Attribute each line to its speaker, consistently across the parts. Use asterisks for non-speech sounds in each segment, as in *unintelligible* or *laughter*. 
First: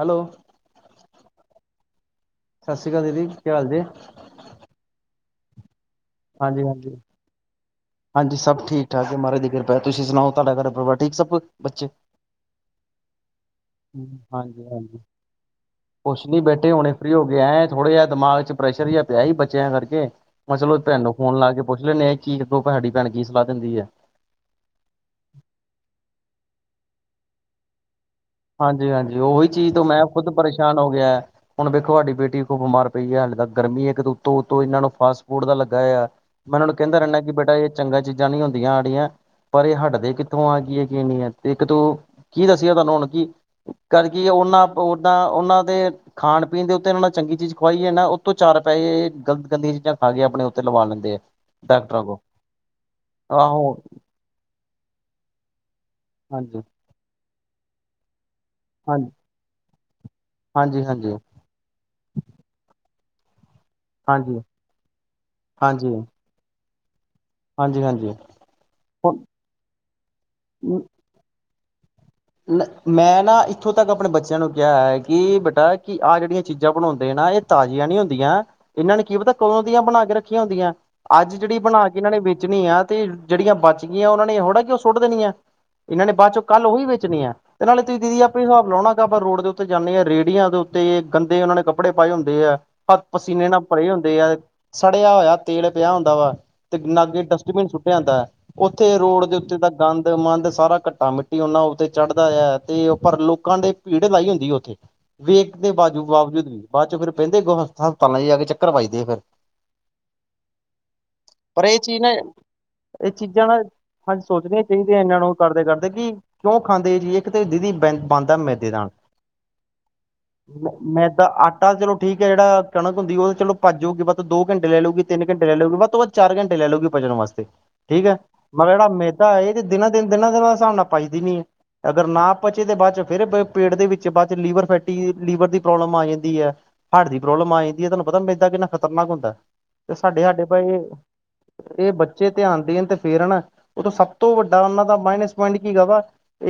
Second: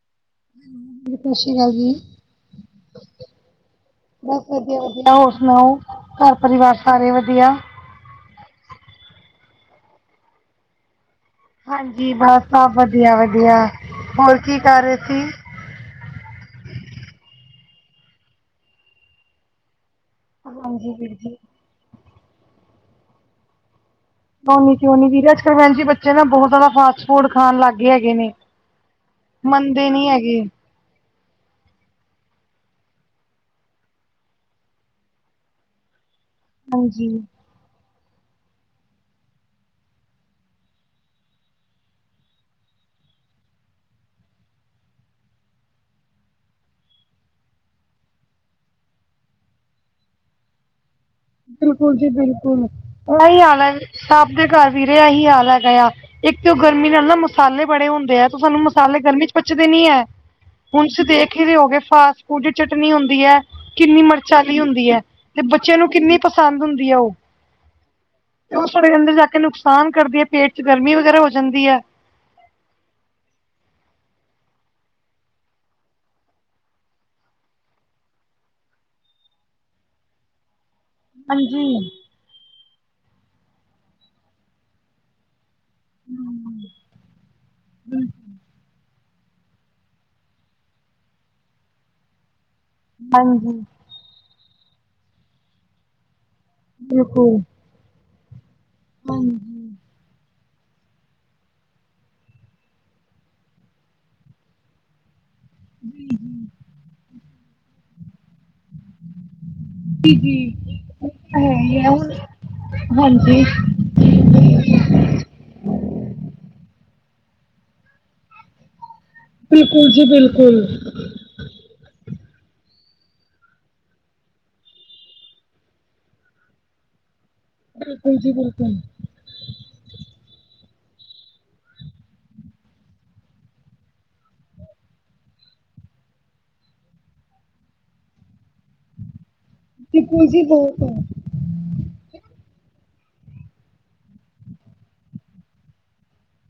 Speaker 1: Hello.
Speaker 2: ਸਾਸ਼੍ਰੀ ਕਾਲ ਵੀਰ।
Speaker 1: ਸਾਸ਼੍ਰੀ ਕਾਲ ਦੀਦੀ, ਕੀ ਹਾਲ ਜੇ?
Speaker 2: ਬਾੱਸ ਵਦੀਆ, ਵਦੀਆ। ਹੋਰ ਸੁਨਾਓ ਘਾੱਰ
Speaker 1: ਹਾਂਜੀ
Speaker 2: ਪਰਿਵਾਰ
Speaker 1: ਹਾਂਜੀ
Speaker 2: ਸਾਰੇ ਵਦੀਆ?
Speaker 1: ਹਾਂਜੀ ਸਾੱਭ ਠੀਕ ਠਾਕ ਐ, ਮਹਾਰਾਜ ਦੀ ਕਿਰਪਾ। ਤੁਸੀ ਸੁਨਾਓ ਤੁਆਡਾ ਘਰ ਪਰਿਵਾਰ ਠੀਕ ਸਭ? ਬੱਚੇ
Speaker 2: ਹਾਂਜੀ, *unintelligible* ਸਾੱਭ ਵਦੀਆ, ਵਦੀਆ ਹੋਰ ਕੀ ਕਰ ਰੇ ਸੀ।
Speaker 1: ਕੋਛ ਨੀ ਬੈਠੇ ਹੁਣੇ ਫਰੀ ਹੋਕੇ ਆਏ ਆਂ, ਥੋੜਾ ਜੇਆ ਦਮਾਗ ਚ ਪ੍ਰੈਸ਼ਰ ਜੇਆ ਪੇਆ ਸੀ ਬੱਚੇਆਂ ਕਾਰਕੇ। ਮੈਂ ਚਲੋ
Speaker 2: ਹਾਂਜੀ
Speaker 1: ਭੈਨ
Speaker 2: ਵੀਰ
Speaker 1: ਨੂੰ
Speaker 2: ਜੀ
Speaker 1: ਫੋਨ ਲਾ ਕੇ ਪੋਛ ਲੈਂਨੇ ਆ, ਕਿ *unintelligible* ਸਾਡੀ ਭੈਣ ਕੀ ਸਲਾ ਦੇਂਦੀ ਐ।
Speaker 2: ਓਨੀ ਕਯੋਂ ਨੀ ਵੀਰੇ, ਅੱਜ-ਕੱਲ ਐਂਜ ਈ ਬੱਚੇ ਨਾ ਬੋਹਤ ਜੈਦਾ ਫਾਸਟ ਫੂਡ ਖਾਨ ਲਾੱਗ ਗੇ ਹੈਗੇ ਨੇ।
Speaker 1: ਹਾਂਜੀ, ਹਾਂਜੀ ਓਹੋਈ ਚੀਜ਼ ਤੋ
Speaker 2: ਮੰਨਦੇ
Speaker 1: ਮੈਂ
Speaker 2: ਨੀ
Speaker 1: ਖ਼ੁਦ
Speaker 2: ਹੈਗੇ
Speaker 1: ਪਰੇਸ਼ਾਨ ਹੋਗੇ ਐਂ। ਹੁਣ ਵੇਖੋ ਹਾਡੀ ਬੇਟੀ ਕੁ ਬਿਮਾਰ ਪਈ ਐ, ਹਾਲੇ ਤੱਕ ਗਰਮੀ ਏਕ ਤੇ ਉਤੋਂ, ਉਤੋਂ ਏਨਾਂ ਨੂੰ ਫਾਸਟ ਫੂਡ ਦਾ ਲੱਗਾ ਯਾ। ਮੈਂ ਓਨਾ ਨੂੰ ਕੈਂਦਾ
Speaker 2: ਹਾਂਜੀ
Speaker 1: ਰੈਂਨਾ ਕਿ ਬੇਟਾ ਏਹ ਚੰਗਾ ਚੀਜ਼ਾਂ ਨੀ ਹੁੰਦੀਆਂ ਆੜੀਆ ਪਰ ਏ ਹਟਦੇ ਕਿੱਥੋਂ ਆ‌ ਕੀ ਏ ਕਿ ਨੀ ਐ, ਤੇ ਏਕ ਦੋ ਕੀ ਦੱਸਿਆ ਤੁਆਨੂੰ ਹੁਨ ਕਿ ਕਰਗੀ ਓਨਾਂ ਓਦਾਂ ਓਨਾਂ ਦੇ ਖਾਣ ਪੀਣ ਦੇ ਉਤੇ ਐਨਾਂ ਨੂੰ ਚੰਗੀ ਚੀਜ਼ ਖੁਵਾਈਏ ਨਾ, ਉਤੋ ਚਾਰ ਪੈਹੇ ਗਲਤ ਗੰਦੀਆਂ ਚੀਜ਼ਾਂ ਖਾ ਕੇ ਆਪਣੇ ਉਤੇ ਲਵਾ ਲੈਂਦੇ ਆ।
Speaker 2: ਬਿਲਕੁਲ
Speaker 1: ਡਾਕਟਰਾਂ
Speaker 2: ਜੀ
Speaker 1: ਕੋਲ
Speaker 2: ਬਿਲਕੁਲ, ਐਈ ਹਾਲ
Speaker 1: ਆਹੋ
Speaker 2: ਐ। ਸਾੱਭ ਦੇ ਘਾੱਰ ਵੀਰੇ ਐਹੀ ਹਾਲ ਹੈਗਾ ਆ। ਏਕ ਤੇ ਓ
Speaker 1: ਹਾਂਜੀ-ਹਾਂਜੀ,
Speaker 2: ਗਰਮੀ ਨਾਲ ਨਾ ਮਸਾਲੇ ਬੜੇ ਹੁੰਦੇ ਆ, ਤੇ ਸਾਨੂੰ ਮ ਮਸਾਲੇ ਗਰਮੀ ਚ ਪਚਦੇ ਨੀ ਐ। ਹੁਨ ਤੁਸੀ
Speaker 1: ਹਾਂਜੀ-ਹਾਂਜੀ,
Speaker 2: ਦੇਖ ਈ ਰੇ ਹੋਗੇ ਫਾਸਟ ਫੂਡ ਦੀ ਚਟਨੀ ਹੁੰਦੀ ਐ। ਕਿੰਨੀ ਮਿਰਚਾਂ
Speaker 1: ਹਾਂਜੀ-ਹਾਂਜੀ,
Speaker 2: ਆਲੀ ਹੁੰਦੀ ਹੈ, ਤੇ ਬੱਚਿਆਂ ਨੂੰ ਕਿੰਨੀ ਪਸੰਦ ਹੁੰਦੀ ਹੈ ਉਹ। ਤੇ ਉਹ ਸਾਡੇ ਅੰਦਰ ਜਾ
Speaker 1: ਹਾਂਜੀ-ਹਾਂਜੀ।
Speaker 2: ਕੇ ਨੁਕਸਾਨ ਕਰਦੀ ਹੈ, ਪੇਟ ਚ ਗਰਮੀ ਵਗੈਰਾ ਹੋ ਜਾਂਦੀ ਹੈ।
Speaker 1: ਮੈਂ ਨਾ ਇੱਥੋਂ ਤੱਕ, ਆਪਣੇ ਬੱਚਿਆਂ ਨੂੰ ਕਿਹਾ ਹੈ ਕਿ, ਬੇਟਾ ਕਿ ਆਹ ਜਿਹੜੀਆਂ ਚੀਜ਼ਾਂ ਬਣਾਉਂਦੇ ਨਾ ਇਹ ਤਾਜ਼ੀਆਂ ਨੀ, ਹੁੰਦੀਆਂ, ਇਹਨਾਂ ਨੇ ਕੀ ਪਤਾ ਕਦੋਂ ਦੀਆਂ ਬਣਾ ਕੇ ਰੱਖੀਆਂ ਹੁੰਦੀਆਂ। ਅੱਜ ਜਿਹੜੀ
Speaker 2: ਹਾਂਜੀ
Speaker 1: ਬਣਾ ਕੇ ਇਹਨਾਂ ਨੇ ਵੇਚਣੀ ਆ, ਤੇ ਜਿਹੜੀਆਂ ਬਚ ਗਈਆਂ, ਉਹਨਾਂ ਨੇ ਇਹ ਥੋੜਾ ਕਿ ਉਹ ਸੁੱਟ ਦੇਣੀਆਂ। ਇਹਨਾਂ ਨੇ, ਬਾਅਦ ਚੋਂ ਕੱਲ ਉਹੀ ਵੇਚਣੀਆ, ਤੇ ਨਾਲੇ ਤੁਸੀਂ ਦੀਦੀ ਆਪੇ ਈ ਹਿਸਾਬ ਲਾਉ ਨਾ ਜਿੱਦਾਂ ਆਪਾਂ ਰੋਡ ਦੇ ਉੱਤੇ ਜਾਂਦੇ ਹਾਂ, ਰੇਹੜੀਆਂ ਦੇ ਉੱਤੇ ਗੰਦੇ ਉਹਨਾਂ ਨੇ ਕੱਪੜੇ ਪਾਏ ਹੁੰਦੇ ਆ। ਪਸੀਨੇ ਨਾਲ
Speaker 2: ਹਾਂਜੀ
Speaker 1: ਭਰੇ ਹੁੰਦੇ ਆ, ਸੜਿਆ ਹੋਇਆ ਤੇਲ ਪਿਆ ਹੁੰਦਾ ਵਾ। ਤੇ ਲਾਗੇ
Speaker 2: ਬਿਲਕੁਲ
Speaker 1: ਡਸਟਬਿਨ ਸੁੱਟਿਆ ਹੁੰਦਾ ਹੈ, ਉੱਥੇ ਰੋਡ ਦੇ
Speaker 2: ਹਾਂਜੀ
Speaker 1: ਉੱਤੇ ਤਾਂ ਗੰਦ ਮੰਦ ਸਾਰਾ ਘੱਟਾ, ਮਿੱਟੀ ਉਹਨਾਂ ਉਤੇ ਚੜ੍ਹਦਾ ਆ, ਤੇ ਪਰ ਲੋਕਾਂ ਦੇ ਭੀੜ ਲਾਈ ਹੁੰਦੀ ਹੈ ਉੱਥੇ ਵੇਖ ਦੇ ਬਾਜ ਬਾਵਜੂਦ ਵੀ, ਬਾਅਦ ਚੋਂ ਫਿਰ ਬਹਿੰਦੇ ਹਸਪਤਾਲਾਂ ਚ ਜਾ ਕੇ ਚੱਕਰ ਵਜਦੇ ਆ ਫਿਰ।
Speaker 2: ਹੈ
Speaker 1: ਪਰ ਇਹ
Speaker 2: ਹੀ ਹੈ
Speaker 1: ਚੀਜ਼
Speaker 2: ਹੁਣ
Speaker 1: ਨੇ, ਇਹ
Speaker 2: ਹਾਂਜੀ
Speaker 1: ਚੀਜ਼ਾਂ ਨਾਲ ਅਸੀ ਸੋਚ ਦੇ ਆ, ਖਿੱਝਦੇ ਆ, ਇਹਨਾਂ ਨੂੰ ਕਰਦੇ, ਕਰਦੇ ਕੀ ਖਾਂਦੇ ਜੀ ਇੱਕ ਤੇ ਦੀਦੀ, ਬ ਬਣਦਾ ਮੈਦੇ ਨਾਲ
Speaker 2: ਬਿਲਕੁਲ ਜੀ, ਬਿਲਕੁਲ
Speaker 1: ਮ ਮੈਦਾ, ਅ- ਆਟਾ ਚਲੋ ਠੀਕ ਹੈ, ਜਿਹੜਾ ਕਣਕ ਹੁੰਦੀ, ਉਹ ਤਾਂ ਚਲੋ ਪਚ ਜਾਊਗੀ, ਵੱਧ ਤੋਂ ਦੋ ਘੰਟੇ ਲੈ ਲਊਗੀ, ਤਿੰਨ ਘੰਟੇ ਲੈ ਲਊਗੀ ਵੱਧ ਤੋਂ ਵੱਧ ਚਾਰ ਘੰਟੇ ਲੈ ਲਊਗੀ, ਪਚਨ ਵਾਸਤੇ, ਠੀਕ ਹੈ,
Speaker 2: ਬਿਲਕੁਲ ਜੀ ਬਿਲਕੁਲ
Speaker 1: ਮਗਰ ਆ ਮੈ ਦਾ, ਇਹ ਤੇ ਦਿਨਾਂ- ਦਿਨ, ਦਿਨਾਂ- ਦਿਨ, ਹਿਸਾਬ ਨਾਲ ਪਚਦੀ ਨਹੀ ਏ। ਅਗਰ ਨਾ ਪਚੇ ਤਾਂ, ਬਾਅਦ ਚ ਫਿਰ ਪੇਟ ਦੇ ਵਿੱਚ ਬਾਅਦ ਚ ਲੀਵਰ ਫੈਟੀ, ਲੀਵਰ ਦੀ ਪ੍ਰੋਬਲਮ ਆ ਜਾਂਦੀ ਆ। ਹਾਰਟ ਦੀ ਪ੍ਰੋਬਲਮ ਆ ਜਾਂਦੀ ਹੈ, ਤੁਹਾਨੂੰ ਪਤਾ ਮੈਦਾ ਕਿੰਨਾ ਖਤਰਨਾਕ ਹੁੰਦਾ, ਤੇ
Speaker 2: ਬਿਲਕੁਲ ਜੀ
Speaker 1: ਸਾਡੇ-ਸਾਡੇ ਭਾਈ
Speaker 2: ਬਹੁਤ ਹੈ
Speaker 1: ਇਹ ਬੱਚੇ ਧਿਆਨ ਦੇਣ ਤੇ ਫੇਰ ਆ ਨਾ, ਉਹ ਤੋਂ ਸਭ ਤੋਂ ਵੱਡਾ, ਉਹਨਾਂ ਦਾ ਮਾਈਨਸ ਪੁਆਇੰਟ ਕੀ ਹੈਗਾ ਵਾ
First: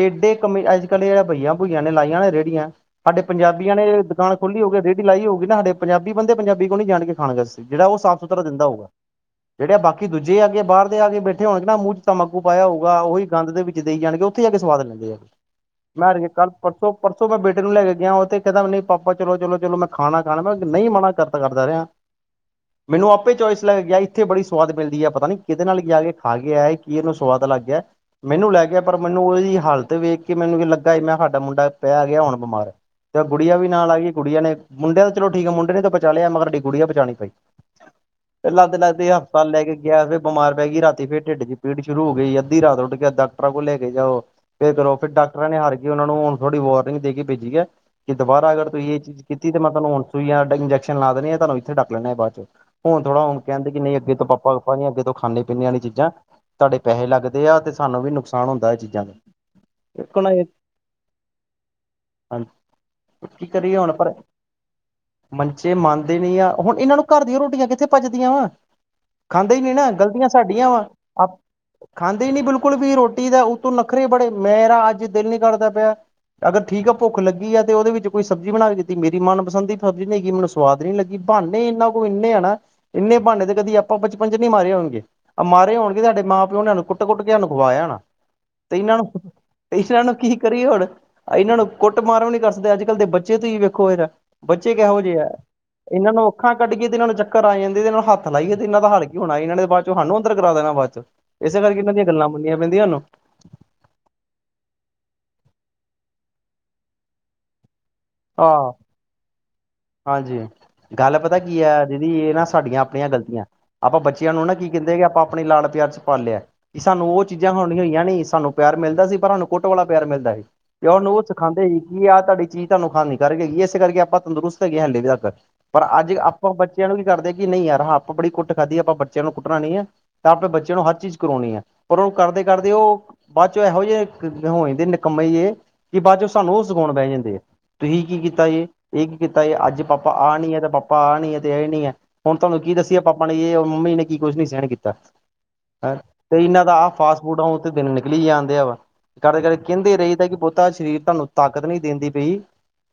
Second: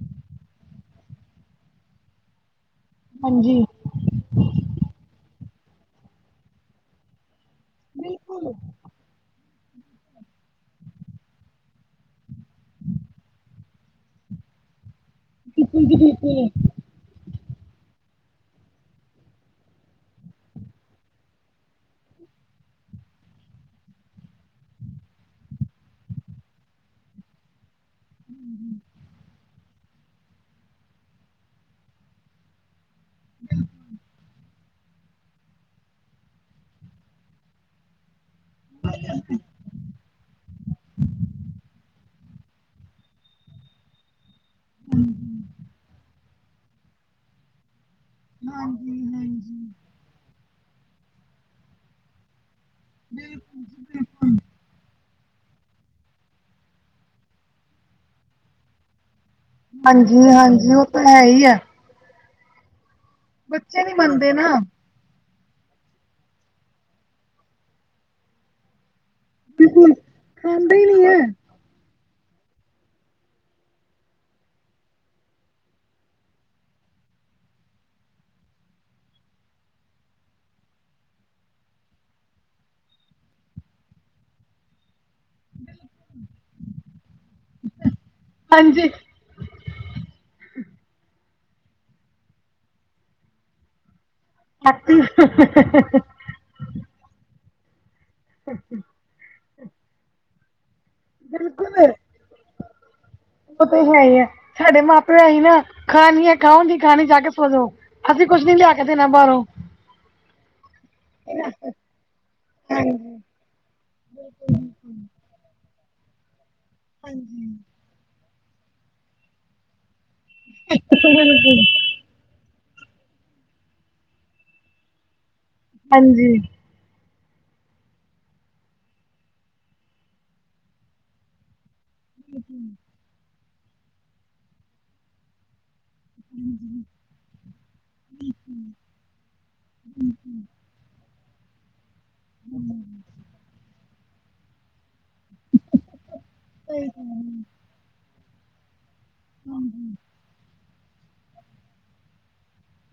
Speaker 1: ਏਡੇ ਕਮੇ, ਅੱਜ ਕੱਲ੍ਹ ਇਹ ਬਈਆ- ਬੁਈਆਂ ਨੇ ਲਾਈਆਂ ਨਾ ਰੇਹੜੀਆਂ, ਸਾਡੇ
Speaker 2: ਹਾਂਜੀ
Speaker 1: ਪੰਜਾਬੀਆਂ ਨੇ ਦੁਕਾਨ ਖੋਲੀ ਹੋਊਗੀ ਰੇਹੜੀ ਲਾਈ ਹੋਊਗੀ ਨਾ, ਸਾਡੇ ਪੰਜਾਬੀ ਬੰਦੇ, ਪੰਜਾਬੀ ਕੋਲ ਨੀ ਜਾਣਗੇ ਖਾਣ ਵਾ ਜਿਹੜਾ, ਉਹ ਸਾਫ਼ ਸੁਥਰਾ
Speaker 2: ਬਿਲਕੁਲ
Speaker 1: ਦਿੰਦਾ ਹੋਊਗਾ। ਜਿਹੜੇ ਆ, ਬਾਕੀ ਦੂਜੇ ਆ ਕੇ ਬਾਹਰ ਦੇ ਆ ਕੇ ਬੈਠੇ ਹੋਣਗੇ ਨਾ, ਮੂੰਹ ਚ ਤਮਾਕੂ ਪਾਇਆ ਹੋਊਗਾ, ਉਹੀ ਗੰਦ ਦੇ ਵਿੱਚ ਦੇਈ ਜਾਣਗੇ, ਉੱਥੇ ਜਾ ਕੇ ਸਵਾਦ ਲੈਂਦੇ ਆ,
Speaker 2: ਬਿਲਕੁਲ ਜੀ
Speaker 1: ਮੈਂ ਅਜੇ
Speaker 2: ਬਿਲਕੁਲ
Speaker 1: ਕੱਲ ਪਰਸੋਂ ਪਰਸੋਂ ਮੈਂ ਬੇਟੇ ਨੂੰ ਲੈ ਕੇ ਗਿਆ, ਉਥੇ ਕਹਿੰਦਾ ਵੀ ਨਹੀਂ ਪਾਪਾ ਚਲੋ-ਚਲੋ, ਚਲੋ ਮੈਂ ਖਾਣਾ, ਖਾਣਾ, ਮੈਂ ਨਹੀਂ ਮਨਾ ਕਰਤਾ ਕਰਦਾ ਰਿਹਾ। *unintelligible* ਮੈਨੂੰ ਆਪੇ ਚੋਇਸ ਲੇ ਕੇ ਗਿਆ, ਇੱਥੇ ਬੜੀ ਸੁਆਦ ਮਿਲਦੀ ਆ, ਪਤਾ ਨੀ ਕਿਹਦੇ ਨਾਲ ਜਾ ਕੇ ਖਾ ਕੇ ਆਇਆ, ਕੀ ਇਹਨੂੰ ਸਵਾਦ ਲੱਗ ਗਿਆ। ਮੈਨੂੰ ਲੈ ਗਿਆ ਪਰ, ਮੈਨੂੰ ਉਹਦੀ ਹਾਲਤ ਵੇਖ ਕੇ ਮੈਨੂੰ ਵੀ ਲੱਗਾ, ਮੈਂ ਸਾਡਾ ਮੁੰਡਾ ਪੈ ਗਿਆ ਹੁਣ ਬਿਮਾਰ ਤੇ ਆ ਗੁੜੀਆ ਵੀ ਨਾਲ ਆ ਗਈ, ਗੁੜੀਆਂ ਨੇ, ਮੁੰਡੇ ਦਾ ਤਾਂ ਚਲੋ ਠੀਕ ਹੈ, ਮੁੰਡੇ ਨੇ ਤਾਂ ਪਚਾ ਲਿਆ, ਮਗਰ ਸਾਡੀ ਗੁੜੀਆ ਪਚਾ ਨੀ ਪਾਈ। ਫਿਰ ਲੱਗਦੇ-ਲੱਗਦੇ ਹਸਪਤਾਲ ਲੈ ਕੇ ਗਿਆ, ਫਿਰ ਬਿਮਾਰ ਪੈ ਗਈ ਰਾਤੀ ਫੇਰ ਢਿੱਡ ਜ ਪੀੜ ਸ਼ੁਰੂ ਹੋ ਗਈ, ਅੱਧੀ ਰਾਤ ਉੱਠ ਕੇ ਡਾਕਟਰਾਂ ਕੋਲ ਲੈ ਕੇ ਜਾਉ। ਫਿਰ ਕਰੋ, ਫਿਰ ਡਾਕਟਰਾਂ ਨੇ ਹਾਰ ਕੇ ਉਹਨਾਂ ਨੂੰ ਹੁਣ ਥੋੜੀ ਵਾਰਨਿੰਗ ਦੇ ਕੇ ਭੇਜੀ ਹੈ। ਕਿ ਦੁਬਾਰਾ ਅਗਰ ਤੁਸੀਂ ਇਹ
Speaker 2: ਹਾਂਜੀ
Speaker 1: ਚੀਜ਼ ਕੀਤੀ, ਤੇ ਮੈਂ ਤੁਹਾਨੂੰ ਹੁਣ ਸੂਈਆਂ, ਇੰਜੈਕਸ਼ਨ ਲਾ ਦੇਣੇ ਆ, ਤੁਹਾਨੂੰ ਇੱਥੇ ਡਕ ਲੈਣਾ ਏ ਬਾਅਦ ਚੋਂ। ਹੁਣ ਥੋੜਾ, ਹੁਣ ਕਹਿੰਦੇ, ਨਹੀਂ ਅੱਗੇ ਤੋਂ ਪਾਪਾ ਅੱਗੇ ਤੋਂ ਖਾਣੇ ਪੀਣੇ ਇਹ ਵਾਲੀਆ ਚੀਜ਼ਾਂ, ਤੁਹਾਡੇ ਪੈਸੇ ਲੱਗਦੇ ਆ, ਤੇ ਸਾਨੂੰ ਵੀ ਨੁਕਸਾਨ ਹੁੰਦਾ ਹੈ ਚੀਜ਼ਾਂ ਤੋਂ।
Speaker 2: ਹਾਂਜੀ-ਹਾਂਜੀ, ਉਹ ਤਾਂ ਹੈ ਹੀ ਆ।
Speaker 1: ਹਾਂਜੀ, ਕੀ ਕਰੀਏ
Speaker 2: ਨੀ
Speaker 1: ਹੁਣ ਪਰ
Speaker 2: ਮੰਨਦੇ ਨਾ
Speaker 1: ਮੰਚੇ ਮੰਨਦੇ ਨੀ ਆ, ਹੁਣ ਇਹਨਾਂ ਨੂੰ ਘਰ ਦੀਆਂ ਰੋਟੀਆਂ ਕਿੱਥੇ ਪਚਦੀਆ। ਖਾਂਦੇ ਹੀ ਨੀ ਨਾ,
Speaker 2: ਬਿਲਕੁਲ
Speaker 1: ਗ਼ਲਤੀਆਂ ਸਾਡੀਆਂ
Speaker 2: ਖਾਂਦੇ ਹੀ
Speaker 1: ਵਾ
Speaker 2: ਨੀ ਹੈ
Speaker 1: ਖਾਂਦੇ ਨੀ ਬਿਲਕੁਲ ਵੀ, ਰੋਟੀ ਦਾ ਉਤੋਂ ਨਖਰੇ ਬੜੇ ਮੇਰਾ ਅੱਜ ਦਿਲ ਨੀ ਕਰਦਾ ਪਿਆ। ਅਗਰ ਠੀਕ ਆ ਭੁੱਖ ਲੱਗੀ ਹੈ, ਤੇ ਉਹਦੇ ਵਿੱਚ ਕੋਈ ਸਬਜ਼ੀ ਬਣਾ ਕੇ ਦਿੱਤੀ, ਮੇਰੀ ਮਨਪਸੰਦ ਦੀ ਸਬਜ਼ੀ ਨਹੀਂ ਗੀ, ਮੈਨੂੰ ਸਵਾਦ ਨੀ ਲੱਗੀ, ਬਹਾਨੇ ਇਨਾ ਕੋ ਇੰਨੇ ਹੈ ਨਾ। ਇੰਨੇ ਬਹਾਨੇ ਤੇ ਕਦੀ ਆਪਾਂ ਬਚਪਨ ਚ ਨਹੀਂ ਮਾਰੇ ਹੋਣਗੇ, ਮਾਰੇ ਹੋਣਗੇ ਸਾਡੇ ਮਾਂ ਪਿਓ ਨੇ ਸਾਨੂੰ ਕੁੱ ਕੁੱਟ- ਕੁੱਟ ਕੇ ਸਾਨੂੰ ਖਵਾਇਆ ਹੋਣਾ ਤੇ ਇਹਨਾਂ ਨੂੰ ਇਹਨਾਂ ਨੂੰ ਕੀ ਕਰੀਏ ਹੁਣ ਇਹਨਾਂ ਨੂੰ ਕੁੱਟ- ਮਾਰ ਵੀ ਨੀ ਕਰ ਸਕਦੇ, ਅੱਜ ਕੱਲ੍ਹ ਦੇ ਬੱਚੇ ਤੁਸੀਂ ਵੇਖੋ ਜਰਾ ਬੱਚੇ ਕਿਹੋ ਜਿਹੇ ਹੈ, ਇਹਨਾਂ ਨੂੰ ਅੱਖਾਂ ਕੱਢੀਏ, ਤੇ ਇਹਨਾਂ ਨੂੰ ਚੱਕਰ ਆ ਜਾਂਦੇ, ਤੇ ਜੇ ਇਹਨਾਂ ਨੂੰ ਹੱਥ ਲਾਈਏ ਤੇ ਇਹਨਾਂ ਦਾ ਹਾਲ ਕੀ ਹੋਣਾ ਇਹਨਾਂ ਨੇ ਤੇ ਬਾਦ ਚੋਂ ਸਾਨੂੰ ਅੰਦਰ ਕਰਾ ਦੇਣਾ ਬਾਦ ਚੋਂ ਇਸੇ
Speaker 2: ਬਿਲਕੁਲ
Speaker 1: ਕਰਕੇ, ਇਹਨਾਂ ਦੀਆਂ ਗੱਲਾਂ ਮੰਨਣੀਆਂ ਪੈਂਦੀਆਂ ਸਾਨੂੰ।
Speaker 2: ਉਹ ਤਾਂ ਹੈ ਹੀ ਹੈ, ਸਾਡੇ ਮਾਂ ਪਿਓ ਸੀ ਨਾ, ਖਾਣੀ ਹੈ ਖਾਉ, ਨੀ ਖਾਣੀ ਜਾ ਕੇ ਸੌ ਜੋ। ਅਸੀਂ ਕੁੱਛ ਨੀ,
Speaker 1: ਆਹ
Speaker 2: ਲਿਆ ਕੇ ਦੇਣਾ ਬਾਹਰੋਂ।
Speaker 1: ਹਾਂਜੀ, ਗੱਲ ਪਤਾ ਕੀ ਹੈ, ਦੀਦੀ ਇਹ ਨਾ ਸਾਡੀਆਂ ਆਪਣੀਆਂ
Speaker 2: ਹਾਂਜੀ
Speaker 1: ਗ਼ਲਤੀਆਂ ਆਪਾਂ ਬੱਚਿਆਂ ਨੂੰ ਨਾ, ਕੀ ਕਹਿੰਦੇ ਹੈ, ਆਪਾਂ ਆਪਣੇ ਲਾਡ ਪਿਆਰ ਚ ਪਾਲਿਆ, ਕਿ ਸਾਨੂੰ ਉਹ ਚੀਜ਼ਾਂ *unintelligible* ਹੋਈਆਂ ਨੀ ਸਾਨੂੰ ਪਿਆਰ ਮਿਲਦਾ ਸੀ, ਪਰ ਸਾਨੂੰ ਕੁੱਟ ਵਾਲਾ ਪਿਆਰ ਮਿਲਦਾ ਸੀ ਤੇ ਉਹ ਸਾਨੂੰ ਉਹ ਸਿਖਾਂਦੇ ਸੀ, ਕਿ ਆਹ ਤੁਹਾਡੀ ਚੀਜ਼ ਤੁਹਾਨੂੰ ਖਾਣ ਨੀ ਕਰਕੇ ਗੀ ਇਸੇ ਕਰਕੇ ਆਪਾਂ ਤੰਦਰੁਸਤ ਹੈਗੇ ਹਾਲੇ ਵੀ ਤੱਕ। ਪਰ
Speaker 2: ਹਾਂਜੀ ਬਿਲਕੁਲ
Speaker 1: ਅੱਜ
Speaker 2: ਹਾਂਜੀ
Speaker 1: ਆਪਾਂ ਬੱਚਿਆਂ ਨੂੰ ਕੀ ਕਰਦੇ, ਕਿ ਨਹੀਂ ਯਾਰ ਆਪਾਂ ਬੜੀ ਕੁੱਟ ਖਾਧੀ ਆ, ਆਪਾਂ ਬੱਚਿਆਂ ਨੂੰ ਕੁੱਟਣਾ ਨਹੀਂ ਹੈ। ਤਾਂ ਆਪਾਂ ਬੱਚਿਆਂ ਨੂੰ ਹਰ ਚੀਜ਼ ਕਰਵਾਉਣੀ ਹੈ, ਪਰ ਉਹਨੂੰ ਕਰਦੇ- ਕਰਦੇ ਉਹ ਬਾਅਦ ਚ ਇਹੋ ਜਿਹੇ ਹੋ ਜਾਂਦੇ ਨਿਕੰਮੇ ਜੇ ਕਿ ਬਾਅਦ ਚੋਂ ਸਾਨੂੰ ਉਹ ਸਿਖਾਉਣ ਬਹਿ ਜਾਂਦੇ ਹੈ। ਤੁਸੀਂ ਕੀ ਕੀਤਾ ਜੇ, ਇਹ ਕੀ ਕੀਤਾ ਅੱਜ ਪਾਪਾ ਆ ਨੀ ਹੈ ਤੇ ਪਾਪਾ ਆ ਨੀ ਹੈ, ਤੇ ਇਹ ਨੀ ਹੈ। ਹੁਣ ਤੁਹਾਨੂੰ ਕੀ ਦੱਸੀਏ, ਪਾਪਾ ਨੇ ਔਰ ਮੰਮੀ ਨੇ ਕੀ ਕੁਛ ਨੀ ਸਹਿਣ ਕੀਤਾ। ਤੇ ਇਹਨਾਂ ਦਾ, ਆਹ ਫਾਸਟ ਫੂਡ ਆ ਦਿਨ ਨਿਕਲੀ ਜਾਂਦੇ ਆ ਵਾ, ਕਰਦੇ- ਕਰਦੇ ਕਹਿੰਦੇ ਰਹੀ ਦਾ ਕਿ ਪੁੱਤਾ ਆ ਸਰੀਰ ਤੁਹਾਨੂੰ ਤਾਕਤ ਨਹੀਂ ਦਿੰਦੀ ਪੀ।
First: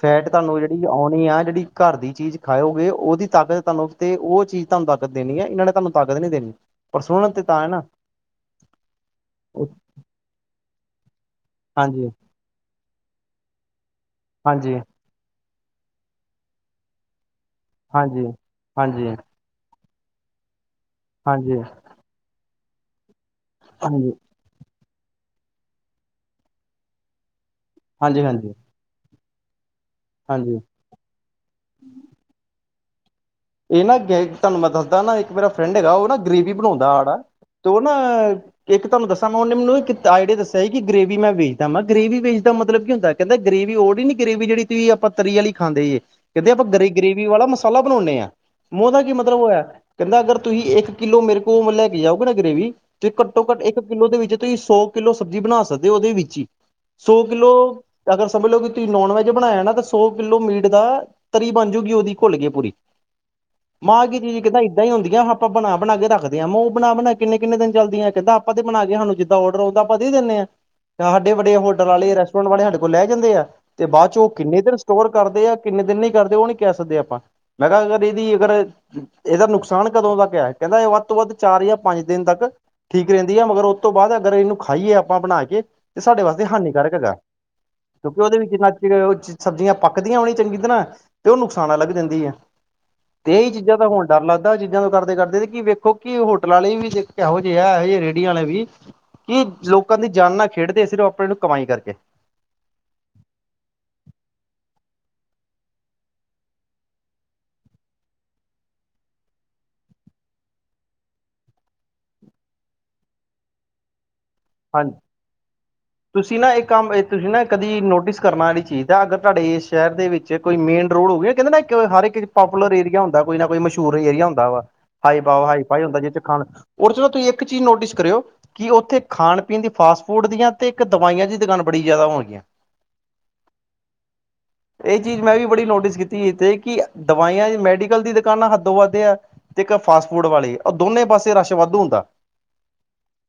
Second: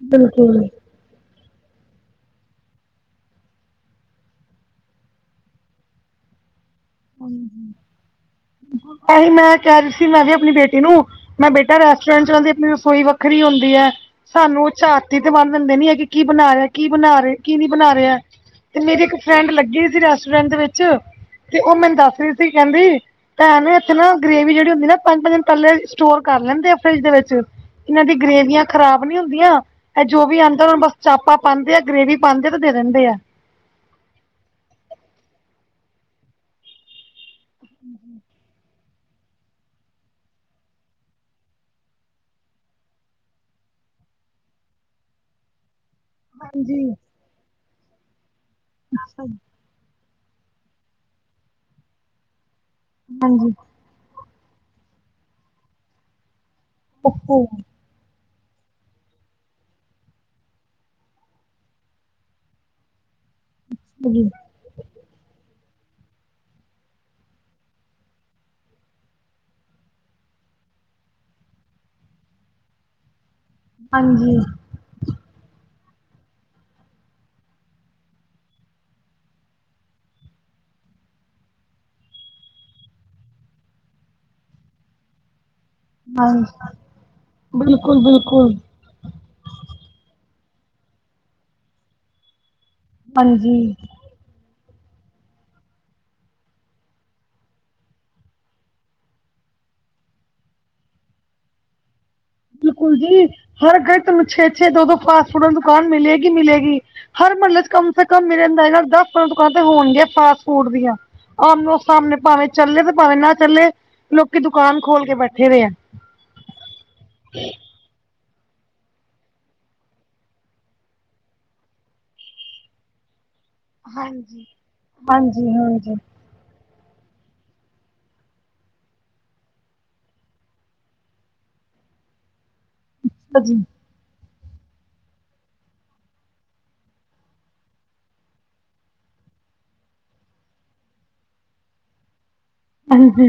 Speaker 1: ਫੈਟ ਤੁਹਾਨੂੰ
Speaker 2: ਬਿਲਕੁਲ
Speaker 1: ਜਿਹੜੀ ਆਉਣੀ ਆ, ਜਿਹੜੀ ਘਰ ਦੀ ਚੀਜ਼ ਖਾਓਗੇ, ਉਹਦੀ ਤਾਕਤ ਤੁਹਾਨੂੰ ਤੇ, ਉਹ ਚੀਜ਼ ਤੁਹਾਨੂੰ ਤਾਕਤ ਦੇਣੀ ਹੈ। ਇਹਨਾਂ ਨੇ ਤੁਹਾਨੂੰ ਤਾਕਤ ਨੀ ਦੇਣੀ, ਪਰ ਸੁਣਨ ਤੇ ਤਾਂ ਹੈ ਨਾ।
Speaker 2: ਆਹੀ ਮੈਂ ਕਹਿ ਰਹੀ ਸੀ, ਮੈਂ ਵੀ ਆਪਣੀ ਬੇਟੀ ਨੂੰ, ਮੈਂ ਬੇਟਾ
Speaker 1: ਹਾਂਜੀ
Speaker 2: ਰੈਸਟੋਰੈਂਟ ਚਲਾਂਦੀ ਆਪਣੀ ਰਸੋਈ ਵੱਖਰੀ ਹੁੰਦੀ ਹੈ, ਸਾਨੂੰ ਉਹ
Speaker 1: ਹਾਂਜੀ
Speaker 2: ਝਾਤੀ ਤੇ ਮਾਰਨ ਦਿੰਦੇ ਨੀ ਹੈਗੇ, ਕੀ ਬਣਾ ਰਿਹਾ, ਕੀ ਬਣਾ ਰਹੇ ਕੀ ਨੀ ਬਣਾ ਰਿਹਾ,
Speaker 1: ਹਾਂਜੀ
Speaker 2: ਤੇ ਮੇਰੀ
Speaker 1: ਹਾਂਜੀ ਹਾਂਜੀ
Speaker 2: ਇੱਕ ਫਰੈਂਡ ਲੱਗੀ ਸੀ ਰੈਸਟੋਰੈਂਟ ਦੇ ਵਿੱਚ ਤੇ
Speaker 1: ਹਾਂਜੀ
Speaker 2: ਉਹ ਮੈਨੂੰ ਦੱਸ ਰਹੀ ਸੀ, ਕਹਿੰਦੀ ਭੈਣ ਇੱਥੇ ਨਾ
Speaker 1: ਹਾਂਜੀ
Speaker 2: ਗਰੇਵੀ ਜਿਹੜੀ ਹੁੰਦੀ ਨਾ, ਪੰਜ -ਪੰਜ ਦਿ ਪਹਿਲੇਸਟੋਰ ਕਰ ਲੈਂਦੇ ਆ ਫਰਿੱਜ ਦੇ ਵਿੱਚ ਇਹਨਾਂ ਦੀ
Speaker 1: ਹਾਂਜੀ
Speaker 2: ਗਰੇਵੀਆਂ ਖਰਾਬ ਨੀ ਹੁੰਦੀਆਂ। ਇਹ ਜੋ ਵੀ
Speaker 1: ਹਾਂਜੀ
Speaker 2: ਆਉਂਦਾ, ਹੁਣ ਬਸ ਚਾਪਾਂ ਪਾਉਂਦੇ ਆ, ਗ੍ਰੇਵੀ ਪਾਉਂਦੇ ਤੇ ਦੇ ਦਿੰਦੇ ਆ।
Speaker 1: ਇਹ ਨਾ ਤੁਹਾਨੂੰ ਮੈਂ ਦੱਸਦਾ ਨਾ, ਇੱਕ ਮੇਰਾ ਫਰੈਂਡ ਹੈਗਾ ਉਹ ਨਾ ਗ੍ਰੇਵੀ ਬਣਾਉਂਦਾ ਆੜਾ ਤੇ ਉਹ ਨਾ ਇੱਕ ਤੁਹਾਨੂੰ ਦੱਸਾਂ ਮੈਂ, ਉਹਨੇ ਮੈਨੂੰ ਇੱਕ ਆਈਡੀਆ ਦੱਸਿਆ ਸੀ, ਕਿ ਗ੍ਰੇਵੀ ਮੈਂ ਵੇਚਦਾ ਵਾਂ, ਮੈਂ ਕਿਹਾ ਗ੍ਰੇਵ ਵੇਚ ਦਾ ਮਤਲਬ ਕੀ ਹੁੰਦਾ? ਕਹਿੰਦਾ ਗਰੇਵੀ ਉਹ ਲੀ ਨੀ, ਗਰੇਵੀ ਜਿਹੜੀ ਤੁਸੀਂ ਆਪਾਂ ਤਰੀ ਵਾਲੀ ਖਾਂਦੇ ਜੇ ਕਹਿੰਦੇ ਆਪਾਂ
Speaker 2: ਹਾਂਜੀ
Speaker 1: ਗਰੇਵੀ ਵਾਲਾ ਮਸਾਲਾ ਬਣਾਉਂਦੇ ਹਾਂ, ਮੈਂ ਕਿਹਾ ਉਹਦਾ ਕੀ ਮਤਲਬ ਹੋਇਆ? ਕਹਿੰਦਾ, ਅਗਰ ਤੁਸੀਂ ਇੱਕ ਕਿੱਲੋ ਮੇਰੇ ਕੋਲ ਲੈ ਕੇ ਜਾਓਗੇ ਨਾ ਗਰੇਵੀ ਤੇ ਘੱਟੋ
Speaker 2: ਹਾਂਜੀ
Speaker 1: ਘੱਟ ਇੱਕ ਇੱਕ ਕਿੱਲੋ ਦੇ ਵਿੱਚ, ਤੁਸੀਂ ਸੌ ਕਿੱਲੋ ਸਬਜ਼ੀ ਬਣਾ ਸਕਦੇ ਹੋ, ਉਹਦੇ ਵਿੱਚ ਹੀ ਸੌ
Speaker 2: ਓਕੇ
Speaker 1: ਕਿਲੋ ਅਗਰ ਸਮਝ ਲਉ ਕਿ, ਤੁਸੀਂ ਨੋਨ ਵੈਜ ਬਣਾਇਆ ਨਾ ਤਾਂ ਸੌ ਕਿਲੋ ਮੀਟ ਦਾ ਤਰੀ ਬਣ ਜੂਗੀ, ਉਹਦੀ ਘੁੱਲ ਕੇ ਪੂਰੀ।
Speaker 2: ਹਾਂਜੀ
Speaker 1: *unintelligible* ਹੀ ਹੁੰਦੀਆਂ, ਆਪਾਂ ਬਣਾ -ਬਣਾ ਕੇ ਰੱਖਦੇ ਹਾਂ, ਮੈਂ ਕਿਹਾ, ਉਹ ਬਣਾ ਕਿੰਨੇ -ਕਿੰਨੇ ਦਿਨ ਚੱਲਦੀ ਆ, ਕਹਿੰਦਾ ਆਪਾਂ ਤੇ ਬਣਾ ਕੇ ਸਾਨੂੰ ਜਿਹਦਾ ਔਡਰ ਆਉਂਦਾ, ਆਪਾਂ ਦੇ ਦਿੰਨੇ ਆ ਜਾਂ ਵੱਡੇ -ਵੱਡੇ ਹੋਟਲ ਵਾਲੇ ਰੈਸਟੋਰੈਂਟ ਵਾਲੇ ਸਾਡੇ ਕੋਲ ਲੈ ਜਾਂਦੇ ਆ। ਤੇ ਬਾਅਦ ਚ, ਉਹ
Speaker 2: ਹਾਂਜੀ
Speaker 1: ਕਿੰਨੇ ਦਿਨ ਸਟੋਰ ਕਰਦੇ ਆ, ਕਿੰਨੇ ਦਿਨ ਨਹੀਂ ਕਰਦੇ, ਉਹ ਨੀ ਕਹਿ ਸਕਦੇ ਆਪਾਂ, ਮੈਂ ਕਿਹਾ ਅਗਰ ਇਹਦੀ ਅਗਰ, ਇਹਦਾ ਨੁਕਸਾਨ ਕਦੋਂ ਤੱਕ ਹੈ, ਕਹਿੰਦਾ ਇਹ ਵੱਧ ਤੋਂ ਵੱਧ ਚਾਰ ਜਾਂ ਪੰਜ ਦਿਨ ਤੱਕ ਠੀਕ ਰਹਿੰਦੀ ਹੈ, ਮਗਰ ਉਸ ਤੋਂ ਬਾਅਦ ਅਗਰ ਇਹਨੂੰ ਖਾਈਏ ਆਪਾਂ ਬਣਾ ਕੇ ਤੇ ਸਾਡੇ ਵਾਸਤੇ,
Speaker 2: ਹਾਂਜੀ
Speaker 1: ਹਾਨੀਕਾਰਕ ਹੈਗਾ,
Speaker 2: ਬਿਲਕੁਲ
Speaker 1: ਕਿਉਂਕਿ ਉਹਦੇ ਵਿੱਚ
Speaker 2: ਬਿਲਕੁਲ
Speaker 1: ਕਿੰਨਾ ਉਸ ਚ ਸਬਜ਼ੀਆਂ ਪੱਕੀਆਂ, ਉਨੀਂ ਚੰਗੀ ਤਰ੍ਹਾਂ ਤੇ ਉਹ ਨੁਕਸਾਨ ਅਲੱਗ ਦਿੰਦੀ ਹੈ। ਤੇ, ਇਹੀ
Speaker 2: ਹਾਂਜੀ
Speaker 1: ਚੀਜ਼ਾਂ ਤਾਂ ਹੁਣ ਡਰ ਲੱਗਦਾ ਚੀਜ਼ਾਂ ਤੋਂ ਕਰਦੇ -ਕਰਦੇ ਕਿ, ਵੇਖੋ ਕਿ ਹੋਟਲ ਵਾਲੇ ਵੀ, ਦੇਖੋ ਕਿਹੋ ਜਿਹੇ ਆ, ਇਹੋ ਜਿਹੇ ਰੇਹੜੀਆਂ ਵਾਲੇ ਵੀ। ਕੀ, ਲੋਕਾਂ ਦੀ ਜਾਨ ਨਾਲ ਖੇਡਦੇ, ਸਿਰਫ ਆਪਣੇ ਨੂੰ ਕਮਾਈ ਕਰਕੇ।
Speaker 2: ਬਿਲਕੁਲ ਜੀ, ਹਰ ਗਲੀ ਤੁਹਾਨੂੰ ਛੇ -ਛੇ, ਦੋ- ਦੋ ਫਾਸਟ ਫੂਡ ਵਾਲੀ ਦੁਕਾਨ ਮਿਲੇਗੀ ਹੀ ਮਿਲੇਗੀ। ਹਰ ਮੁਹੱਲੇ ਚ, ਕਮ ਸੇ ਕਮ ਮੇਰੇ ਅੰਦਾਜ਼ੇ ਨਾਲ ਦਸ ਪੰਦਰਾਂ ਦੁਕਾਨ ਤੇ ਹੋਣਗੀਆਂ, ਫਾਸਟ ਫੂਡ ਦੀਆਂ। ਆਹਮੋ-ਸਾਹਮਣੇ, ਭਾਵੇਂ ਚੱਲੇ ਤੇ, ਭਾਵੇਂ ਨਾ ਚੱਲੇ ਲੋਕੀ ਦੁਕਾਨ
Speaker 1: ਹਾਂਜੀ
Speaker 2: ਖੋਲ ਕੇ ਬੈਠੇ ਦੇ ਆ।
Speaker 1: ਤੁਸੀਂ ਨਾ, ਇਹ ਕੰਮ ਤੁਸੀਂ ਨਾ ਕਦੀ ਨੋਟਿਸ ਕਰਨਾ ਵਾਲੀ ਚੀਜ਼ ਐ, ਅਗਰ ਤੁਹਾਡੇ ਇਸ ਸ਼ਹਿਰ ਦੇ ਵਿੱਚ ਕੋਈ ਮੇਨ ਰੋਡ ਹੋਵੇ, ਕਹਿੰਦੇ ਨਾ ਇੱਕ ਹਰ ਇੱਕ ਪਾਪੂਲਰ ਏਰੀਆ ਹੁੰਦਾ, ਕੋਈ ਨਾ ਕੋਈ ਮਸ਼ਹੂਰ ਏਰੀਆ
Speaker 2: ਹਾਂਜੀ
Speaker 1: ਹੁੰਦਾ ਵਾ, ਹਾਈ ਪਾ
Speaker 2: ਹਾਂਜੀ
Speaker 1: ਹਾਈ ਫਾਈ
Speaker 2: ਹਾਂਜੀ
Speaker 1: ਹੁੰਦਾ ਜਿੱਥੇ ਖਾਣ, ਔਰ ਚਲੋ ਤੁਸੀਂ ਇੱਕ ਚੀਜ਼ ਨੋਟਿਸ ਕਰਿਓ ਕਿ ਉੱਥੇ ਖਾਣ- ਪੀਣ ਦੀ ਫਾਸਟ ਫੂਡ ਦੀਆਂ ਤੇ ਇੱਕ ਦਵਾਈਆਂ ਦੀ ਦੁਕਾਨ ਬੜੀ ਜਿਆਦਾ ਹੋਣ ਗਈਆਂ
Speaker 2: ਹਾਂਜੀ,
Speaker 1: *inaudible* ਇਹ ਚੀਜ਼ ਮੈਂ ਵੀ ਬੜੀ ਨੋਟਿਸ ਕੀਤੀ ਇਥੇ ਕਿ ਦਵਾਈਆਂ ਮੈਡੀਕਲ ਦੀ ਦੁਕਾਨਾਂ ਹੱਦੋ ਵੱਧ ਆ ਤੇ ਇੱਕ ਫਾਸਟ ਫੂਡ ਵਾਲੀ ਉਹ ਦੋਨੇ ਪਾਸੇ ਰਸ਼ ਵਾਧੂ ਹੁੰਦਾ।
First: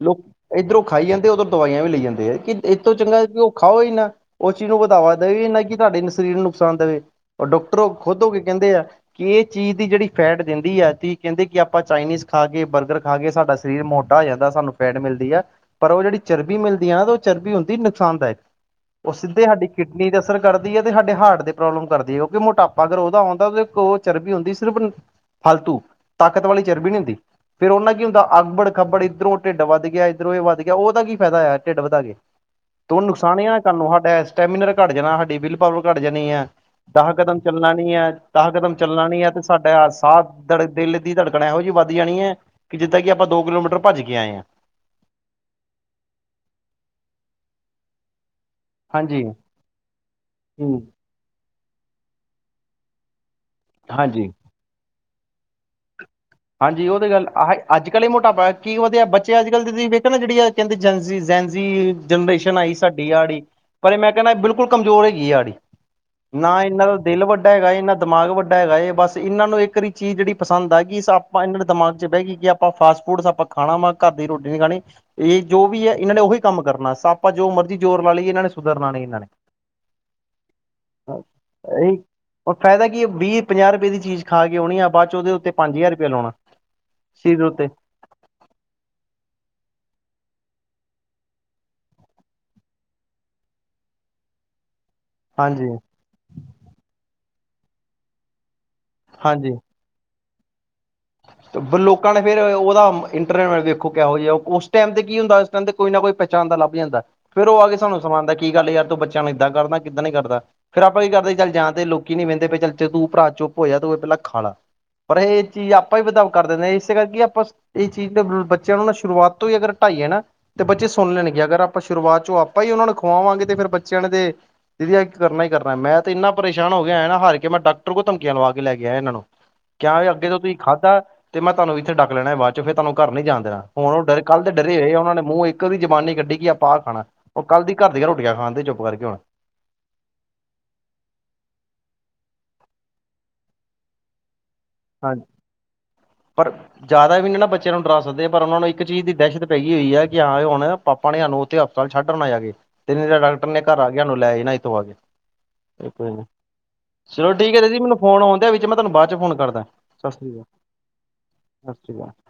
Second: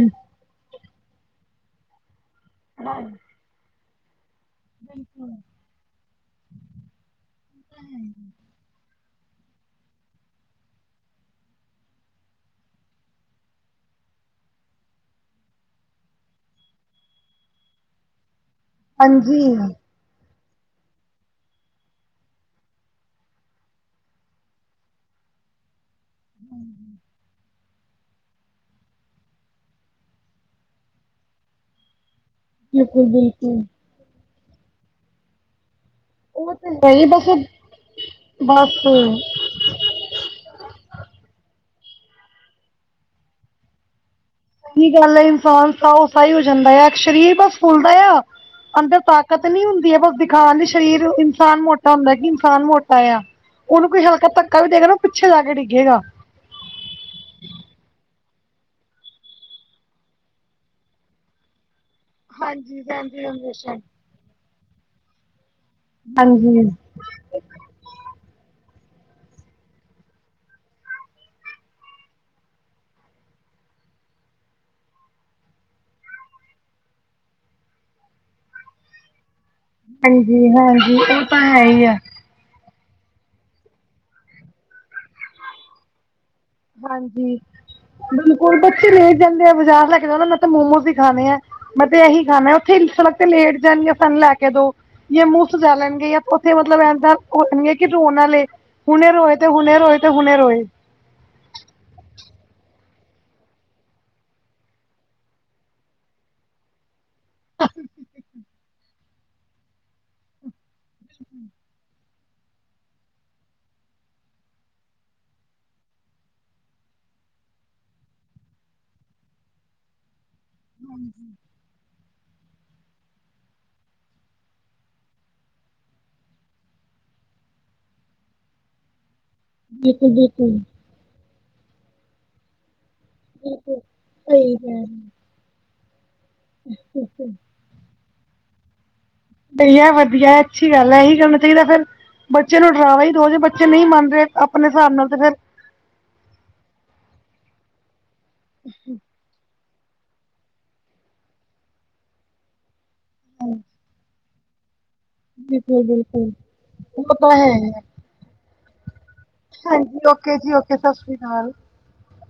Speaker 1: ਲੋਕ ਇੱਧਰੋਂ ਖਾਈ ਜਾਂਦੇ ਉੱਧਰੋਂ ਦਵਾਈਆਂ ਵੀ ਲਈ ਜਾਂਦੇ ਏ, ਕਿ ਇਥੋਂ ਚੰਗਾ ਕਿ ਉਹ ਖਾਓ ਹੀ ਨਾ। ਉਹ ਚੀਜ਼ ਨੂੰ ਵਧਾਵਾ ਦੇਵੇ ਨਾ ਕਿ ਤੁਹਾਡੇ ਸਰੀਰ ਨੂੰ ਨੁਕਸਾਨ ਦੇਵੇ, ਉਹ ਡਾਕਟਰ ਖੁਦ ਹੋ ਕੇ ਕਹਿੰਦੇ ਆ ਕਿ ਏ ਚੀਜ਼ ਦੀ ਜਿਹੜੀ ਫੈਟ ਦਿੰਦੀ ਆ ਕਹਿੰਦੇ ਕਿ ਆਪਾਂ ਚਾਈਨੀਜ਼ ਖਾ ਕੇ ਬਰਗਰ ਖਾ ਕੇ ਸਾਡਾ ਸਰੀਰ ਮੋਟਾ ਹੋ ਜਾਂਦਾ, ਸਾਨੂੰ ਫੈਟ ਮਿਲਦੀ ਆ, ਪਰ ਉਹ ਜਿਹੜੀ ਚਰਬੀ ਮਿਲਦੀ ਦੀ ਉਹ ਚਰਬੀ ਹੁੰਦੀ ਨੁਕਸਾਨਦਾਇਕ ਉਹ ਸਿੱਧੇ
Speaker 2: ਹਾਂਜੀ
Speaker 1: ਸਾਡੀ ਕਿਡ ਨੀ ਤੇ ਅਸਰ ਕਰਦੀ ਏ, ਤੇ ਸਾਡੇ ਹਾਰਟ ਦੇ ਪ੍ਰੋਬਲਮ ਕਰਦੀ ਏ, ਕਿਉਂਕਿ ਮੋਟਾਪਾ ਅਗਰ ਉਹਦਾ ਆਉਂਦਾ ਉਹ ਚਰਬੀ ਹੁੰਦੀ ਸਿਰਫ ਫਾਲਤੂ ਤਾਕਤ ਵਾਲੀ ਚਰਬੀ ਨਹੀਂ ਹੁੰਦੀ। ਫੇਰ ਉਹ ਨਾਲ ਕੀ ਹੁੰਦਾ ਅਗਬੜ ਖੱਬੜ ਇੱਧਰੋਂ ਢਿੱਡ ਵੱਧ ਗਿਆ ਇੱਧਰੋਂ ਇਹ ਵੱਧ ਗਿਆ ਉਹਦਾ ਕੀ ਫਾਇਦਾ ਹੋਇਆ ਢਿੱਡ ਵਧਾ ਕੇ। ਤੂੰ
Speaker 2: ਬਿਲਕੁਲ
Speaker 1: ਨੁਕਸਾਨ ਹੀ ਨਾ
Speaker 2: ਬਿਲਕੁਲ
Speaker 1: ਸਾਨੂੰ ਸਾਡਾ ਸਟੈਮੀਨਰ ਘੱਟ ਜਾਣਾ ਸਾਡੀ ਬਿਲਕੁ ਪਾਵਰ ਘੱਟ ਜਾਣੀ ਏ
Speaker 2: ਉਹ ਤੇ ਹੈ ਹੀ
Speaker 1: ਦਾਹ
Speaker 2: ਬਸ
Speaker 1: ਕਦਮ ਚੱਲਣਾ ਨੀ ਏ, ਦਾਹ ਕਦਮ ਚੱਲਣਾ
Speaker 2: ਬਸ
Speaker 1: ਨੀ ਏ ਤੇ ਸਾਡਾ ਸਾਹ ਦਿਲ ਦੀ ਧੜਕਣ ਇਹੋ ਜਿਹੀ ਵੱਧ ਜਾਣੀ ਏ ਕਿ ਜਿੱਦਾਂ ਕਿ ਆਪਾਂ ਦੋ ਕਿਲੋਮੀਟਰ ਭੱਜ ਕੇ ਆਏ ਆਂ।
Speaker 2: ਚੰਗੀ ਗੱਲ ਏ, ਇਨਸਾਨ ਸਾਔ ਸਾਈ ਹੋ ਜਾਂਦਾ ਆ ਸਰੀਰ ਬਸ ਫੁੱਲਦਾ ਆ। ਅੰਦਰ
Speaker 1: ਹਾਂਜੀ
Speaker 2: ਤਾਕਤ ਨੀ ਹੁੰਦੀ ਏ, ਬਸ ਦਿਖਾਣ ਲਈ ਸਰੀਰ ਇਨਸਾਨ ਮੋਟਾ ਹੁੰਦਾ ਕਿ ਇਨਸਾਨ ਮੋਟਾ ਆ। ਉਹਨੂੰ ਕੋਈ
Speaker 1: ਹਾਂਜੀ
Speaker 2: ਹਲਕਾ ਧੱਕਾ ਵੀ ਦੇਗਾ ਨਾ ਉਹ ਪਿੱਛੇ ਜਾ ਕੇ ਡਿੱਗੇਗਾ।
Speaker 1: ਹਾਂਜੀ, ਉਹ ਤਾਂ ਗੱਲ ਆਹ ਅਜ ਕੱਲ੍ਹ ਇਹ ਮੋਟਾਪਾ ਕੀ ਵਧੀਆ ਬੱਚੇ ਅੱਜ ਕੱਲ ਦੇ ਤੁਸੀਂ ਵੇਖਿਆ ਨਾ ਜਿਹੜੀ ਆ ਕਹਿੰਦੇ ਜੈਨਜੀ ਜੈਨਜੀ ਜਨਰੇਸ਼ਨ ਆਈ
Speaker 2: ਹਾਂਜੀ
Speaker 1: ਸਾਡੀ
Speaker 2: ਹਾਂਜੀ
Speaker 1: ਆੜੀ
Speaker 2: ਹਮੇਸ਼ਾ ਹੀ।
Speaker 1: ਪਰ ਇਹ ਮੈਂ ਕਹਿੰਦਾ ਬਿਲਕੁਲ ਕਮਜ਼ੋਰ ਹੈਗੀ ਸਾਡੀ ਨਾ
Speaker 2: ਹਾਂਜੀ
Speaker 1: ਇਹਨਾਂ ਦਾ ਦਿਲ ਵੱਡਾ ਹੈਗਾ ਇਹਨਾਂ ਦਿਮਾਗ ਵੱਡਾ ਹੈਗਾ ਏ ਬਸ ਇਹਨਾਂ ਨੂੰ ਇੱਕ ਵਾਰੀ ਚੀਜ਼ ਜਿਹੜੀ ਪਸੰਦ ਆਗੀ ਸ ਆਪਾਂ ਇਹਨਾਂ ਦੇ ਦਿਮਾਗ ਚ ਬਹਿ ਗਈ ਕਿ ਆਪਾਂ ਫਾਸਟ ਫੂਡ ਆਪਾਂ ਖਾਣਾ ਵਾ ਘਰ ਦੀ ਰੋਟੀ ਨੀ ਖਾਣੀ ਇਹ ਜੋ ਵੀ ਏ ਇਹਨਾਂ ਨੇ ਉਹੀ ਕੰਮ ਕਰਨਾ ਆਪਾਂ ਜੋ ਮਰਜ਼ੀ ਜ਼ੋਰ ਲਾ ਲਈਏ ਇਹਨਾਂ ਨੇ ਸੁਧਰਨਾ ਨੀ ਇਹਨਾਂ ਨੇ।
Speaker 2: ਹਾਂਜੀ ਹਾਂਜੀ ਇਹ ਤਾਂ ਹੈਈ ਆ।
Speaker 1: ਇਹੀ ਔਰ ਫਾਇਦਾ ਕੀ ਵੀਹ ਪੰਜਾਹ ਰੁਪਏ ਦੀ ਚੀਜ਼ ਖਾ ਕੇ ਆ ਬਾਅਦ ਚ ਉਹਦੇ ਉੱਤੇ ਪੰਜ ਹਜ਼ਾਰ ਰੁਪਆ ਲਾਉਣਾ।
Speaker 2: ਹਾਂਜੀ,
Speaker 1: ਸਰੀਰ ਉੱਤੇ
Speaker 2: ਬਿਲਕੁਲ ਬੱਚੇ ਲੇ ਜਾਂਦੇ ਆ ਬਜ਼ਾਰ ਲੈ ਕੇ ਜਾਣਾ ਨਾ ਮੈਂ ਤਾਂ ਮੋਮੋਸ ਹੀ ਖਾਣੇ ਆ। ਮੈਂ ਤੇ ਇਹੀ ਖਾਣਾ ਉੱਥੇ ਹੀ ਸੜਕ ਤੇ ਲੇਟ ਜਾਣਗੇ ਸਾਨੂੰ ਲੈ ਕੇ ਦੋ। ਜੇ ਮੂੰਹ
Speaker 1: ਹਾਂਜੀ
Speaker 2: ਸੁਜਾ ਲੈਣਗੇ, ਜਾਂ ਉੱਥੇ ਮਤਲਬ ਏਦਾਂ ਹੋ ਜਾਣਗੇ ਕਿ ਰੋਣ ਵਾਲੇ। ਹੁਣੇ ਰੋਏ ਤੇ
Speaker 1: ਹਾਂਜੀ
Speaker 2: ਹੁਣੇ ਰੋਏ ਤੇ ਹੁਣੇ ਰੋਹੇ
Speaker 1: ਲੋਕਾਂ ਨੇ ਫੇਰ ਉਹਦਾ ਇੰਟਰਨੈਟ ਵੇਖੋ ਕਿਹੋ ਜਿਹਾ ਉਸ ਟਾਈਮ 'ਤੇ ਕੀ ਹੁੰਦਾ ਕੋਈ ਨਾ ਕੋਈ ਪਹਿਚਾਣ ਦਾ ਲੱਭ ਜਾਂਦਾ ਏ। ਫੇਰ ਉਹ ਆ ਕੇ ਸਾਨੂੰ ਸੁਨਾਦਾ ਕੀ ਗੱਲ ਯਾਰ ਤੂੰ ਬੱਚਿਆਂ ਨੂੰ ਇੱਦਾਂ ਕਰਦਾ ਕਿੱਦਾਂ ਨੀ ਕਰਦਾ, ਫਿਰ ਆਪਾਂ ਕੀ ਕਰਦੇ ਚੱਲ ਜਾਂ ਤੇ ਲੋਕ ਨੀ ਵਹਿੰਦੇ ਚੱਲ ਤੂੰ ਭਰਾ ਚੁੱਪ ਹੋਜਾ ਤੂੰ ਇਹ ਪਹਿਲਾਂ ਖਾਲਾ ਪਰ ਇਹ ਚੀਜ਼ ਆਪ ਆਪਾਂ ਹੀ ਵਧਾਓ ਕਰ ਦੇਨੇ ਹਾਂ, ਇਸ ਕਰਕੇ ਆਪਾਂ ਇਹ ਚੀਜ਼ ਬੱਚਿਆਂ ਨੂੰ ਸ਼ੁਰੂਆਤ ਤੋਂ ਹੀ ਅਗਰ ਹਟਾਈਏ ਨਾ ਤੇ ਬੱਚੇ ਸੁਣ ਲੈਣਗੇ ਅਗਰ ਆਪਾਂ ਸ਼ੁਰੂਆਤ ਚੋਂ ਆਪਾਂ ਹੀ ਉਹਨਾਂ ਨੂੰ ਖਵਾਵਾਂਗੇ ਤੇ ਫੇਰ ਬੱਚਿਆਂ ਨੇ ਤੇ ਦੀਦੀ ਕਰਨਾ ਹੀ ਕਰਨਾ ਮੈਂ ਤੇ ਇੰਨਾ ਪਰੇਸ਼ਾਨ ਹੋ ਗਿਆ ਹਾ ਨਾ ਹਾਰ ਕੇ ਮੈਂ ਡਾਕਟਰ ਕੋਲ ਧਮਕੀਆਂ ਲਵਾ ਕੇ ਲੈ ਆਇਆ ਇਹਨਾਂ ਨੂੰ। ਕਿਆ
Speaker 2: ਬਿਲਕੁਲ
Speaker 1: ਅੱਗੇ ਤੋਂ
Speaker 2: ਬਿਲਕੁਲ
Speaker 1: ਤੁਸੀਂ ਖਾਧਾ ਤੇ ਮੈਂ ਤੁਹਾਨੂੰ ਇੱਥੇ ਡੱਕ ਲੈਣਾ ਬਾਅਦ ਚ ਫਿਰ ਤੁਹਾਨੂੰ ਘਰ ਨੀ ਜਾਣ ਦੇਣਾ,
Speaker 2: ਬਿਲਕੁਲ
Speaker 1: ਹੁਣ ਓ ਕੱਲ ਦੇ
Speaker 2: ਸਹੀ ਕਹਿ
Speaker 1: ਡਰੇ
Speaker 2: ਰਹੇ
Speaker 1: ਹੋਏ
Speaker 2: ਹੋ
Speaker 1: ਉਹਨਾਂ ਨੇ ਮੂੰਹ ਇੱਕ ਦੀ ਜਬਾਨੀ ਕੱਢੀ ਕਿ ਆਪਾ ਬਾਹਰ ਖਾਣਾ।
Speaker 2: ਤੁਸੀਂ।
Speaker 1: ਕੱਲ ਦੀ ਘਰ ਦੀਆਂ ਰੋਟੀਆਂ ਖਾਣ ਡੇ ਨੇ ਚੁੱਪ ਕਰ ਕੇ ਹੁਣ।
Speaker 2: ਵਧਆ ਵਧੀਆ, ਅੱਛੀ ਗੱਲ ਹੈ, ਇਹੀ ਕਰਨਾ ਚਾਹੀਦਾ, ਫੇਰ ਬੱਚੇ ਨੂੰ ਡਰਾਵਾ ਹੀ ਦੋ ਜਿਹੇ ਬੱਚੇ ਨਹੀਂ ਮੰਨਦੇ, ਆਪਣੇ ਹਿਸਾਬ ਨਾਲ ਤੇ
Speaker 1: ਹਾਂਜੀ
Speaker 2: ਫੇਰ,
Speaker 1: ਪਰ ਜ਼ਿਆਦਾ ਵੀ ਨਹੀਂ ਨਾ ਬੱਚਿਆਂ ਨੂੰ ਡਰਾ ਸਕਦੇ ਪਰ, ਉਹਨਾਂ ਨੂੰ ਇੱਕ ਚੀਜ਼ ਦੀ ਦਹਿਸ਼ਤ ਪੈ ਗਈ ਹੋਈ ਹੈ, ਕਿ ਹਾਂ ਹੁਣ ਪਾਪਾ ਨੇ ਸਾਨੂੰ, ਉੱਥੇ ਹਸਪਤਾਲ ਛੱਡ ਆਣਾ ਜਾ ਕੇ। ਤੇ ਡਾਕਟਰ ਨੇ
Speaker 2: ਹਾਂਜੀ,
Speaker 1: ਘਰ ਆ ਕੇ ਸਾਨੂੰ ਲੈ ਹੀ ਜਾਣਾ, ਇੱਥੋਂ ਆ ਕੇ।
Speaker 2: ਬਿਲਕੁਲ ਬਿਲਕੁਲ ਉਹ ਤਾਂ
Speaker 1: ਚਲੋ
Speaker 2: ਹੈ
Speaker 1: ਠੀਕ ਐ, ਦੀਦੀ ਮੈਨੂੰ ਫੋਨ ਆਉਣ ਦਿਆ ਵਿੱਚ ਮੈਂ ਤੁਹਾਨੂੰ ਬਾਅਦ ਚ ਫੋਨ ਕਰਦਾ।
Speaker 2: ਹਾਂਜੀ,
Speaker 1: ਸਤਿ ਸ਼੍ਰੀ
Speaker 2: ਓਕੇ
Speaker 1: ਅਕਾਲ
Speaker 2: ਜੀ ਓਕੇ, ਸਤਿ ਸ੍ਰੀ ਅਕਾਲ।
Speaker 1: *unintelligible*